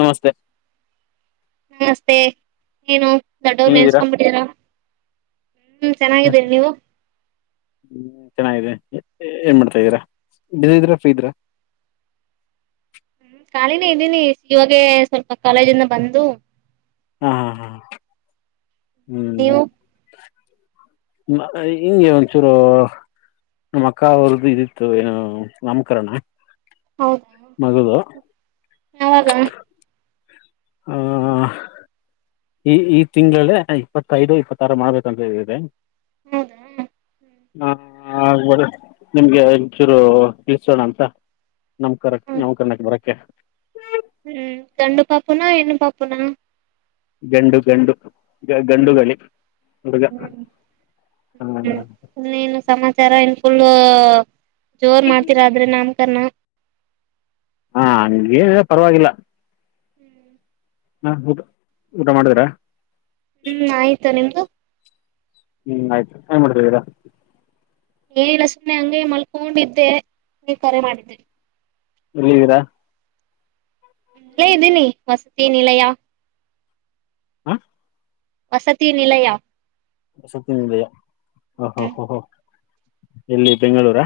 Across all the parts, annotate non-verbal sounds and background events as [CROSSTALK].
ನಮಸ್ತೆ ನಮಸ್ತೆ ಏನು ದೊಡ್ಡವರು ನೆನ್ಸ್ಕೊಂಡ್ಬಿಟ್ಟೀರಾ ಹ್ಮ ಹ್ಮ ಚೆನ್ನಾಗಿದೆ ಏನ್ ಮಾಡ್ತಾ ಇದ್ದೀರಾ ಬಿಸಿ ಇದ್ರ ಫ್ರೀ ಇದ್ರ ಕಾಲಿನೆ ಇದ್ದೀನಿ ಇವಾಗೆ ಸ್ವಲ್ಪ ಕಾಲೇಜಿಂದ ಬಂದು ಹಾ ಹಾ ಹಾ ಹ್ಮ್ ನೀವು ಹಿಂಗೆ ಒಂಚೂರು ನಮ್ಮ ಅಕ್ಕ ಅವರದ್ದು ಇದಿತ್ತು ಏನು ನಾಮಕರಣ ಹೌದಾ ಮಗದು ಯಾವಾಗ ಹ್ಮ ಈ ಈ ತಿಂಗಳಲ್ಲೇ ಇಪ್ಪತ್ತೈದು ಇಪ್ಪತ್ತಾರು ಮಾಡ್ಬೇಕಂತಿದೆ ಹೌದಾ ಹಾ ಹ ಆಗ್ಬೋಡ ನಿಮ್ಗೆ ಒಂಚೂರು ತಿಳಿಸೋಣ ಅಂತ ನಮ್ ಕರಕ್ ಹ್ಮ್ ನಮ್ ಕರ್ಣಕ್ ಬರಕ್ಕೆ ಪುನ ಹೆಣ್ಣ ಪಾಪುನ ಗಂಡು ಗಂಡು ಗ ಗಂಡು ಹ್ಮ್ ಗಲ್ಲಿ ಹುಡುಗ ಹ್ಮ್ ಇನ್ನೆನು ಸಮಾಚಾರ ಏನ್ ಫುಲ್ ಜೋರ್ ಮಾಡ್ತಿರ ಆದ್ರೆ ನಾಮಕರಣ ಹಾ ಹಂಗೆನಿಲ್ಲ ಏನ ಪರವಾಗಿಲ್ಲ ಹಾ ಊಟ ಊಟ ಮಾಡಿದಿರ ಹ್ಮ್ ಆಯ್ತು ನಿಮ್ದು ಹ್ಮ್ ಆಯ್ತು ಏನ್ ಮಾಡತೀದ್ದಿರಾ ಏನಿಲ್ಲ ಸುಮ್ನೆ ಹಂಗ ಮಲ್ಕೊಂಡಿದ್ದೆ ನೀವ್ ಕರೆ ಮಾಡಿದ್ರಿ ಎಲ್ಲಿದ್ದಿರಾ ಇಲ್ಲ ಇದ್ದೀನಿ ವಸತಿ ನಿಲಯಾ ಹ ವಸತಿ ನಲಯಾ ವಸತಿ ನಿಲಯ ಹ ಹ ಹ್ಮ್ ಹ ಹ ಎಲ್ಲಿ ಬೆಂಗಳೂರ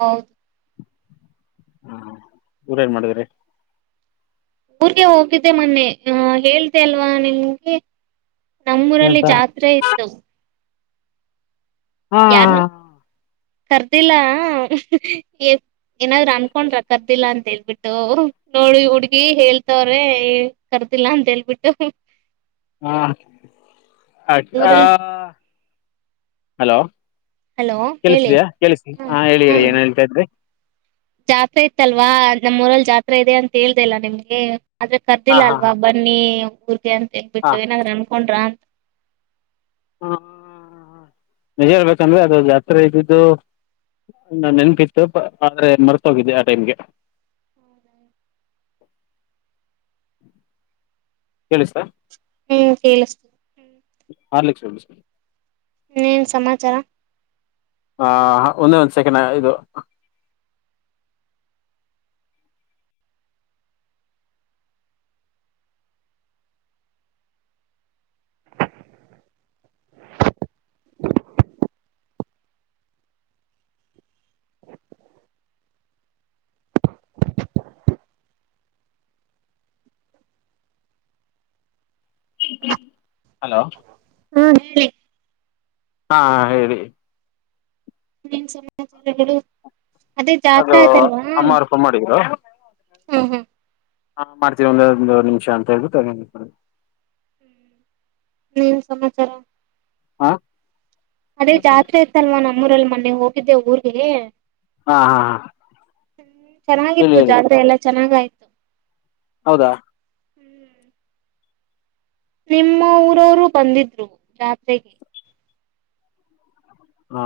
ಹೌದು ಹ್ಮ ಊಟ ಏನ್ ಮಾಡಿದ್ರಿ ಊರ್ಗೆ ಹೋಗಿದ್ದೆ ಮೊನ್ನೆ ಆ ಹೇಳದೆ ಅಲ್ವಾ ನಿಮಗೆ ನಮ್ಮೂರಲ್ಲಿ ಏನಂತ ಜಾತ್ರೆ ಇತ್ತು ಹಾ ಯಾರ್ನು ಕರ್ದಿಲ್ಲ ಏ. ಏನಾದ್ರೂ ಅನ್ಕೊಂಡ್ರ ಕರ್ದಿಲ್ಲ ಅಂತ ಹೇಳ್ಬಿಟ್ಟು ಅವರು ನೋಡಿ ಹುಡ್ಗಿ ಹೇಳ್ತವ್ರೆ ಕರ್. ಅಂತೆಲ್ಲಾ ಹೇಳಿಬಿಟ್ಟು. ಹಾ ಊರಲ್ಲಿ ಹಲೋ. ಹಲೋ ಹೇಳಿ ಕೆಲ್ಸಿದ್ಯಾ ಕೆಲ್ಸಿ ಹ ಹಾ ಹ ಹೇಳಿರಿ ಏನ್ ಹೇಳ್ತಾ ಇದ್ರಿ. ಜಾತ್ರೆ ಇತ್ತಲ್ವಾ ನಮ್ಮೂಊರಲ್ಲಿ ಜಾತ್ರೆ ಇದೆ ಅಂತ ಹೇಳ್ದಿಲ್ಲ ನಿಮ್ಗೆ. ಆದ್ರೆ ಹಾಂ ಕರ್ದಿಲ್ಲ ಹಾಂ ಅಲ್ವಾ ಬನ್ನಿ ಊರ್ರಿಗೆ ಅಂತ ಹೇಬಿಟ್ಟು ಹಾಂ ಏನಾದ್ ಅನ್ಕೊಂಡ್ರ. ನಿಜಾ ಹೇಳ್ಬೇಕಂದ್ರೆ ಅದು ಜಾತ್ರೆ ಇದ್ದಿದ್ದು. ನಂಗ್ ನೆನಪ್ ಇತ್ತು ಆದ್ರೆ ಮರ್ತ ಹೋಗಿದ್ದೆ ಆ ಟೈಮ್ಗೆ. [INAUDIBLE] ಕೇಳಿಸ್ತಾ. ಹ್ಮ್ ಕೆಳಸ್ತು. ಹಾರ್ಲಿಸ್. [INAUDIBLE] ಹ್ಮ ಸಮಾಚಾರ. ಹಾಹ ಒಂದ ಒಂದ ಸೆಕೆಂಡ್ ಇರು. [INAUDIBLE] ಹಲೋ. ಹ್ಮ ಹೇಳಿ. ಹಾ ಹೇಳಿ. ಇನ್ ಸಮಾಚಾರಗಳು ಅದೇ ಜಾತ್ ಅದು ಆಯ್ತಲ್ವಾ. ಅಮ್ಮ ಅವ್ರು ಫೋನ್ ಹಾ ಹಾ. ಹಾ ಮಾಡ್ತೀವಿ ಒಂದ ಒಂದು ನಿಮಿಷ ಅಂತ ಹೇಳ್ಬು ತಗೊಂಡಕ ಏನ್ ಸಮಾಚಾರ. ಹಾ. ಅದೇ ಜಾತ್ರೆ ಇತ್ತಲ್ವಾ ನಮ್ಮೂರಲ್ಲಿ ಮೊನ್ನೆ ಹೋಗಿದ್ದೆ ಊರ್ಗೆ. ಹಾ ಹಾ ಹಾ. ಹ್ಮ್ ಹೇಳಿ ಚೆನ್ನಾಗಿತ್ತು ಹೇಳಿ ಜಾತ್ರೆ ಎಲ್ಲಾ ಚೆನ್ನಾಗಯ್ತು. ಹೌದಾ. ನಿಮ್ಮ ಊರವರು ಬಂದಿದ್ರು ಜಾತ್ರೆಗೆ. ಹಾ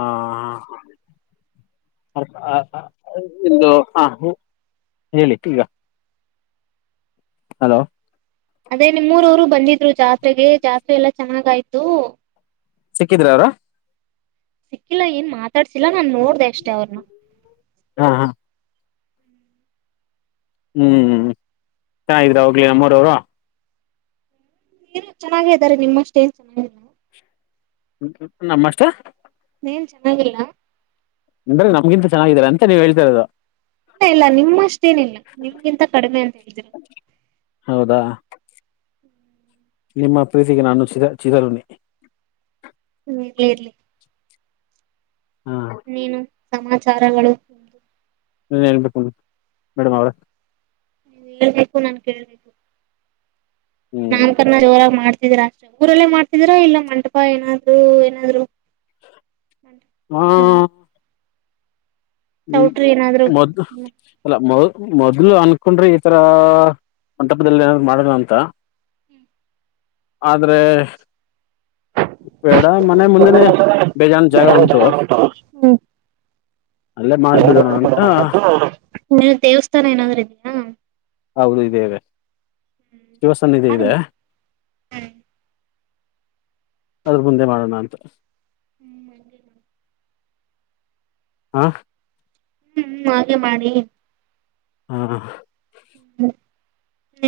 ಹಾ. [INAUDIBLE] ಇದು ಹ ಹೇಳಿ ಈಗ. ಹಲೋ. ಅದೇ ನಿಮ್ಮ ಊರವರು ಬಂದಿದ್ರು ಜಾತ್ರೆಗೆ ಜಾತ್ರೆ ಎಲ್ಲಾ ಚೆನ್ನಾಗಾಯ್ತು. ಸಿಕ್ಕಿದ್ರ ಅವ್ರ. ಸಿಕ್ಕಿಲ್ಲಾ ಏನ್ ಮಾತಾಡ್ಸಿಲ್ಲ ನಾನ್ ನೋಡ್ದೆ ಅಷ್ಟೇ ಅವ್ರನ್ನ. ಹಾ ಹಾ. ಹ್ಮ್ ತಾಯಿ ಈಕಡೆ ಹೋಗ್ಲಿ ನಮ್ಮರವರು. ನೀನು ಚೆನ್ನಾಗೇ ಇದ್ದಾರೆ ನಿಮ್ಮಷ್ಟೇ ಏನ್ ಚೆನ್ನಾಗಿಲ್ಲ. ನಮ್ಮ ಅಷ್ಟ. ಎನ್ ಚೆನ್ನಾಗಿಲ್ಲ. ಅಂದ್ರ ನಮಗಿಂತ ಚೆನ್ನಾಗಿದಿದ್ದಾರೆ ಅಂತ ನೀವ್ ಹೇಳ್ತ ಇರೋದು. ಇಲ್ಲ ಇಲ್ಲ ನಿಮ್ಮಷ್ಟೇನಿಲ್ಲ ನಿಮಗಿಂತ ಕಡಿಮೆ ಅಂತ ಹೇಳಿದರು. ಹೌದಾ ನಿಮ್ಮ ಪ್ರೀತಿಗೆ ನಾನು ಚಿರ ಚಿದರೂಣಿ. ಹ್ಮ್ ಇರ್ಲಿ ಇರ್ಲಿ. ಹಾ ನೀನು ಸಮಾಚಾರಗಳು ಎಂದು. ಮೇಡಮ್ ಅವಳೇ. ನೀನ್ ಹೇಳ್ಬೇಕು ನಾನ್ ಕೇಳ್ಬೇಕು ಹ್ಮ್ ನಾಮಕರಣ ಜೋರಾಗಿ ಮಾಡ್ತ. ತೀರಾ ಅಷ್ಟೇ ಊರಲ್ಲೇ ಮಾಡ್ತಿದೀರಾ ಇಲ್ಲ ಮಂಟಪ ಏನಾದ್ರು ಏನಾದ್ರು. ಹಾ. ಹ್ಮ್ ಚೌಟ್ರಿ ಏನಾದ್ರು ಮದ ಹ್ಮ್ ಅಲ್ಲ ಮದ. ಮೊದ್ಲು ಅನ್ಕೊಂಡ್ರಿ ಈತರ ಮಂಟಪದಲ್ಲಿ ಏನಾದ್ರು! ಮಾಡಣ ಅಂತ? [INAUDIBLE] ಆದರೆ? [INAUDIBLE] ಬೆಡ, ಮನೆ ಮುಂದೆನೇ! ಬೇಜಾನ್, ಜಾಗ ಉಂಟು. [INAUDIBLE] ಅಲ್ಲೇ, ಮಾಡ್ಬಿಡೋಣ ಅಂತ? [INAUDIBLE] ದೇವಸ್ಥಾನ, ಏನಾದಾರು, ಈತ? [INAUDIBLE] ಹೌದು, ಇದೆ, ಇದೆ, ಶಿವಸನ್ ಮಾಡಿ ಇದೆ. [INAUDIBLE] ಅವರು, ಮುಂದೆ ಮಾಡೋಣ ಅಂತ! [INAUDIBLE] ಹ್ಮ್. [INAUDIBLE] ಹಾ. [INAUDIBLE] ಹ್ಮ್, ಹಾಗೆ ಮಾಡಿ. [INAUDIBLE] ಹ, ಹಾ. [INAUDIBLE] ಹ್ಮ್,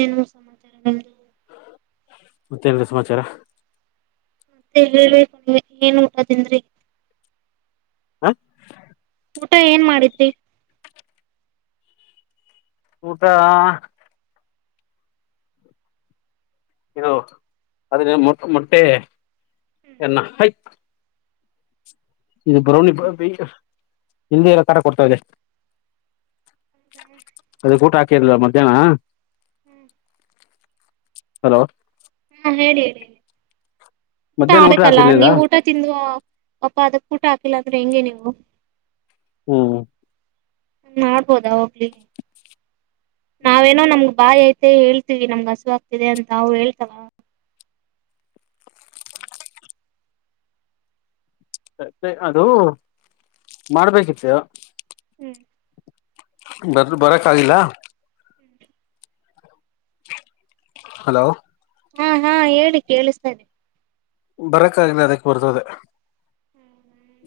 ಏನು, ಮಿಸ್ ಮತ್ತೆ ಇನ್ನೇನು, ಸಮಾಚಾರ. [INAUDIBLE] ಮತ್ತೆ, ಹೇಳಿ, ಏನು, ಊಟ, ತಿಂದೂರಿ. [INAUDIBLE] ಹಾ. [INAUDIBLE] ಊಟ, ಏನ್ ಮಾಡಿದ್ರಿ? [INAUDIBLE] ಊಟ. [INAUDIBLE] ಇದು, ಅದನ್ನ, ಮೊ, ಮೊಟ್ಟೆ ಎನ್ನ ಆಯ್ತು. [INAUDIBLE] ಇದು, ಬ್ರೌನಿ, ಬ, ಈಗ, ಹಿಂದಿ ಕಾಟ ಕೊಡ್ತಾ ಇದೆ. [INAUDIBLE] ಅದೇ, ಊಟ ಹಾಕಿರ್ಲಿಲ್ಲ ಮಧ್ಯಾಹ್ನ? [INAUDIBLE] ಹ್ಮ್. [INAUDIBLE] ಹಲೋ. [INAUDIBLE] ಹೇಳಿ, ಹೇಳಿ, ಊಟ ಮಧ್ಯಾಹ್ನ ಆಗ್ಬೇಕಲ್ಲ! ಹಾಕಿರ್ಲಿಲ್ಲ ನೀವು, ಊಟ ತಿದ್ವ. [INAUDIBLE] ಪಾಪಾ ಅದಕ್ಕೆ ಊಟ ಹಾಕಿಲ್ಲ ಅಂದ್ರೆ ಹೆಂಗೆ ನೀವು? ಹ್ಮ್ [INAUDIBLE] ನೋಡುಬೋಹುಧ, ಹೋಗ್ಲಿ ನಾವೇನೋ ನಮಗ. [INAUDIBLE] ಬಾಯಿ, ಐತೆ ಹೇಳ್ತೀವಿ! ನಮ್ಗೆ, ಹಸು ಆಗ್ತಿದೆ ಅಂತ, ಅವರು ಹೇಳ್ತಾರ? [INAUDIBLE] ಮತ್ತೆ, ಅದು ಮಾಡ್ಬೇಕಿತ್ತು? [INAUDIBLE] ಹ್ಮ್ ಭಟ್ರು ಬರಕಾಗಿಲ್ಲ? [INAUDIBLE] ಹಲೋ. [INAUDIBLE] ಹೂ, ಹೂ, ಹೇಳಿ, ಕೇಳಿಸ್ತಾ ಇದ್ದೆ. [INAUDIBLE] ಬರಕ್ಕಗಲ್ಲ, ಅದಕ್ ಬರ್ತದೆ. [INAUDIBLE]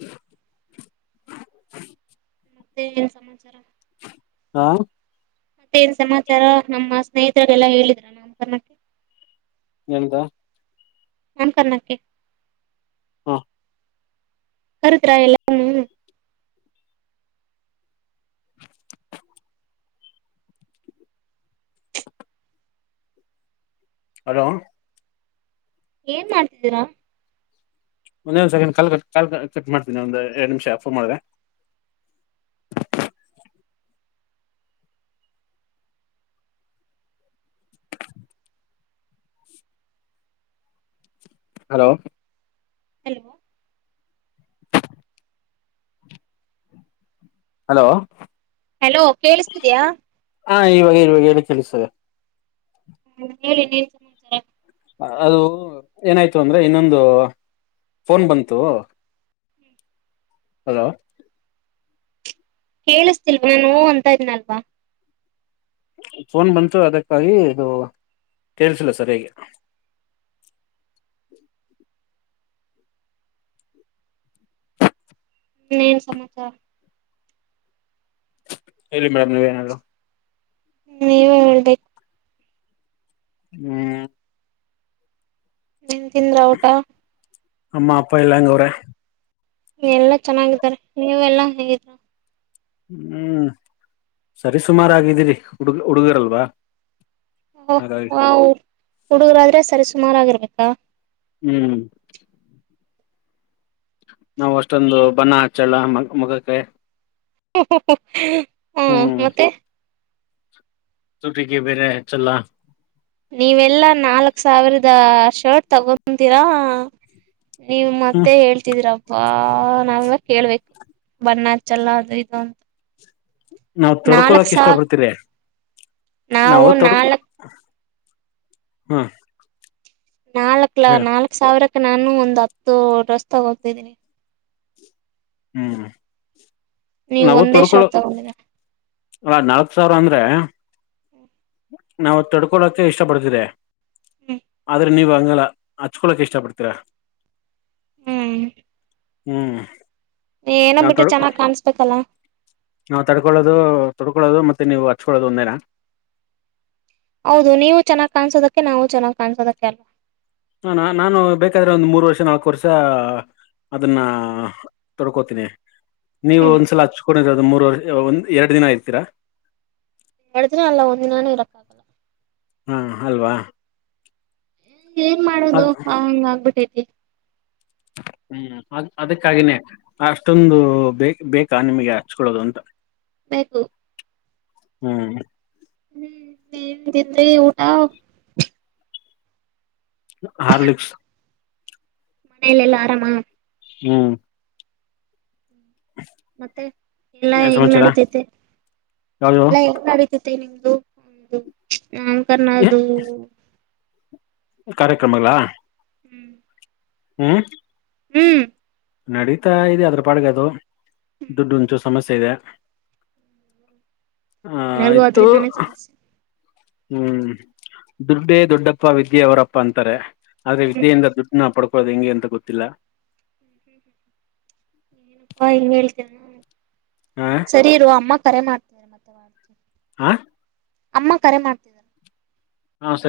[UNINTELLIGIBLE] [INAUDIBLE] ಮತ್ತೆ, ಏನ್ ಸಮಾಚಾರ? [INAUDIBLE] ಹಾ. [INAUDIBLE] ಮತ್ತೆ, ಏನ್ನ್ ಸಮಾಚಾರ? ನಮ್ಮ ಸ್ನೇಹಿತರೆಲ್ಲಾ, ಹೇಳಿದ್ರಂತಲ್ಲಮ್ಮ. [INAUDIBLE] ಎಂತ? [INAUDIBLE] ಅನುಕ, ಮಾರ್ಕೆಟ್. [INAUDIBLE] ಹೂ. [INAUDIBLE] ಕರದ್ರ, ಎಲ್ಲಾನು? [INAUDIBLE] ಹಲೋ! [INAUDIBLE] ಏನ್, ಮಾಡ್ತಿದ್ದೀರಾ? [INAUDIBLE] ಒಂದೇ, ಒಂದ್ ಸೆಕೆಂಡ್, ಕಾಲ್, ಕ್ಲಬ್ಯಾಕ್, ಮಾಡ್ತೀನಿ! ಒಂದು ಎರಡ್ ನಿಮಿಷ, ಫೋನ್ ಮಾಡ್ರೆ. [INAUDIBLE] [UNINTELLIGIBLE] [INAUDIBLE] ಹಲೋ. [INAUDIBLE] ಹೆಲೋ? [INAUDIBLE] ಹಲೋ. [INAUDIBLE] ಹೆಲೋ, ಕೇಳಿಸ್ತಾ ಇದಿಯಾ? [INAUDIBLE] ಹಾ, ಈವಾಗ, ಇವಾಗ! ಹೇಳಿ ಕೇಳಿಸ್ತಿದೆ? [INAUDIBLE] ಹ್ಮ್, ಹೇಳಿ ನೀವೇನು, ಸಮಾಚಾರ. [INAUDIBLE] ಅದು, ಏನಾಯ್ತು! ಅಂದ್ರೆ ಇನ್ನೊಂದು ಫೋನ್ ಬಂತು. [INAUDIBLE] ಹಲೋ ಕೇಳಿಸತಿಲ್ವ ನಾನ ಅಂತ ಇದನಲ್ವಾ ಫೋನ್ ಬಂತು ಅದಕ್ಕಾಗಿ ಇದು ಕೇಳ್ಸಿಲ್ಲ ಸರ್ ಹೇಗೆ ಹ್ಮ ಏನ್ ಸಮಾಚಾರ ಹೇಳಲ್ಲಿ ಮೇಡಮ್ ನೀವೇನಾರ ಹ್ಮ್ ನೀವೇ ಹೇಳ್ಬೇಕು ಹ್ಮ್ ನನ್ ತಿಂದ್ರ ಟಾ ಅಮ್ಮ ಅಪ್ಪ ಎಲ್ಲಾಂಗೂರ ಎಲ್ಲಾ ಚೆನ್ನಾಗಿದ್ದಾರೆ ನೀವೆ ಎಲ್ಲಾ ಹೇಗಿದ್ರ ಹ್ಮ್ ಸರಿ ಸುಮಾರು ಆಗಿದ್ದೀರಿ ಹುಡುಗ ಹುಡುಗಿರಲ್ವಾ ಓ ಹಾ ಹುಡುಗರಾದ್ರೆ ಸರಿ ಸುಮಾರಾಗಿಿರ್ಬೇಕಾ ಹ್ಮ್ ನಾವವು ಅಷ್ಟೊಂದು ಬಣ ಹಚ್ಚೋಳ ಮ ಮಗಕ್ಕೆಾಯ ಹಾ ಮತ್ತೆ ುಟಿಿಗೆ ಬೇರೆ ಚಲ್ಲ ನೀವೆಲ್ಲಾ ನಾಲ್ಕ್ ಸಾವಿರದ ಶರ್ಟ್ ತಗೊಂತೀರಾ ನೀವ್ ಹ್ಮ್ ಮತ್ತೆ ಹೇಳ್ತಿದಿರ ಬಾ ನಾವ ಕೇಳ್ಬೇಕು ಬಣ್ಣ ಹಚ್ಚಲ್ಲ ಅದು ಇದು ಅಂತ ನಾವವು್ ನಾಲ್ಕ್ ತೊಡ್ಕೊಳಕ್ ಸಾ ಇಷ್ಟ ಪಡ್ತೀರಿ ನಾವು ನಾವವು ತೊಡ್ ನಾಲ್ಕ್ ಹ್ಮ್ ನಾಲ್ಕ್ ಲ ನಾಲ್ಕ್ ಸಾವಿರಕ್ಕೆ ನಾನು ಒಂದ್ ಹತ್ತು ಡ್ರೆಸ್ ತಗೋತಿದೀನಿ ಹ್ಮ್ ನೀವ್ ನಾವು ಒಂದೇ ತೊಡ್ಕೊಳ್ಳು ಶರ್ಟ್ ತಗೊಂಡಿರ ಹ ನಾಲ್ಕ್ ಸಾವಿರ ಅಂದ್ರೆ ನಾವು ತಡ್ಕೊಳಕ್ಕೆ ಇಷ್ಟ ಪಡ್ತಿದೆ ಹ್ಮ್ ಆದ್ರೆ ನೀವ ಅಂಗಲ್ಲ ಹಚ್ಕೊಳಕ್ ಇಷ್ಟ ಪಡ್ತೀರಾ ಹ್ಮ್ ಹ್ಮ್ ಏನೋ ನಾವ್ ಬಿಟ್ಟು ತಡ್ ಚೆನ್ನಾಗ್ ಕಾಣಸ್ಬೇಕಲ್ಲ ನಾವ್ ತಡ್ಕೊಳ್ಳೋದು ತೊಡ್ಕೊೊಳ್ಳೋದು ಮತ್ತೆ ನೀವು ಹಚ್ಕೊಳ್ಳೋದು ಒಂದೇನಾ ಹೌದು ನೀವು ಚೆನ್ನಾಗ್ ಕಾಣಸೋದಕ್ಕೆ ನಾವವು ಚೆನ್ನಾಗ್ ಕಾಣಸೋದಕ್ಕೆ ಅಲ್ ಹಾ ನಾನು ಬೇಕಾದ್ರೆ ಒಂದ್ ಮೂರ್ ವರ್ಷ ನಾಲ್ಕ ವರ್ಷ ಅದನ್ನ ತೊಡ್ಕೋತೀನಿ ನೀವು ಹ್ಮ್ ಒಂದ್ಸಲ ಹಚ್ಕೊಂಡಿರ ಮೂರ್ ವರ್ಷ ಒಂದ್ ಎರಡ್ ದಿನ ಇರ್ತೀರಾ ಅತನ ಅಲ್ಲ ಒಂದಿನಾನು ಇರಕ್ಕ ಆಾಗಲ್ಲ ಹಾ ಅಲ್ವಾ ಏನ್ ಮಾಡೋದು ಅದ್ ಹ ಹಂಗ ಆಗ್ಬಿಟ್ಟೈತಿ ಹ್ಮ್ ಅ ಅದಕ್ಕಾಗಿನೇ ಅಷ್ಟೊಂದು ಬ ಬೇಕಾ ನಿಮಗೆ ಹಚ್ಕೊಳ್ಳೋದು ಅಂತ ಬೇಕು ಹ್ಮ್ ಹ್ಮ್ ನೀನ್ ತಿನ್್ರಿ ಊಟ ಹಾರ್ಲಕ್ಸ್ ಮನೆಯಲಿ ಎಲ್ಲಾ ಆರಾಮ ಹ್ಮ್ ಮತ್ತೆ ಎಲ್ಲಾ ಏನ್ ಹೆಂಗ್ ಸಮಾಚಾರ ನಡಿತೈತೆ ಯಾವ್ದು ಎಲ್ಲಾ ಹೆಂಗ ನಡಿತೈ ಮತ್ತೆ ನಿಮ್ದು ಒ ನಾಮಕರ್ಣದು ಕಾರ್ಯಕ್ರಮಗಳ ಹ್ಮ್ ಹ್ಮ್ ಹ್ಮ್ ನಡೀತಾ ಇದೆ ಅದ್ರ ಪಾಡ್ಗ ಅದು ದುಡ್ಡು ಉಂಚು ಸಮಸ್ಯೆ ಇದೆ ಹ ಎಲ್ಲರಿಗೂ ಇತ್ತು ಅದ್ರಿಂದಾನೇ ಸಮಸ್ಯೆ ಹ್ಮ್ ದುಡ್ಡೇ ದೊಡ್ಡಪ್ಪ ವಿದ್ಯೆ ಅವರಪ್ಪ ಅಂತಾರೆ ಆದ್ರೆ ಹ್ಮ್ ವಿದ್ಯೆಯಿಂದ ದುಡ್ಡನ ಪಡ್ಕ ಹದು ಹೆಂಗೆ ಅಂತ ಗೊತ್ತಿಲ್ಲ ಏನಪ್ಪಾ ಹಂಗ ಹೇಳ್ತ ಹ ಸರಿ ಇರುವ ಅಮ್ಮ ಕರೆ ಮಾಡ್ತಾರೆ ಮತ್ತೆ ವಡ್ ಹಾ ಅಮ್ಮ ಕರೆ ಮಾಡ್ತಿದ್ದಿದ್ದಾರೆ ಹಾ ಸರಿ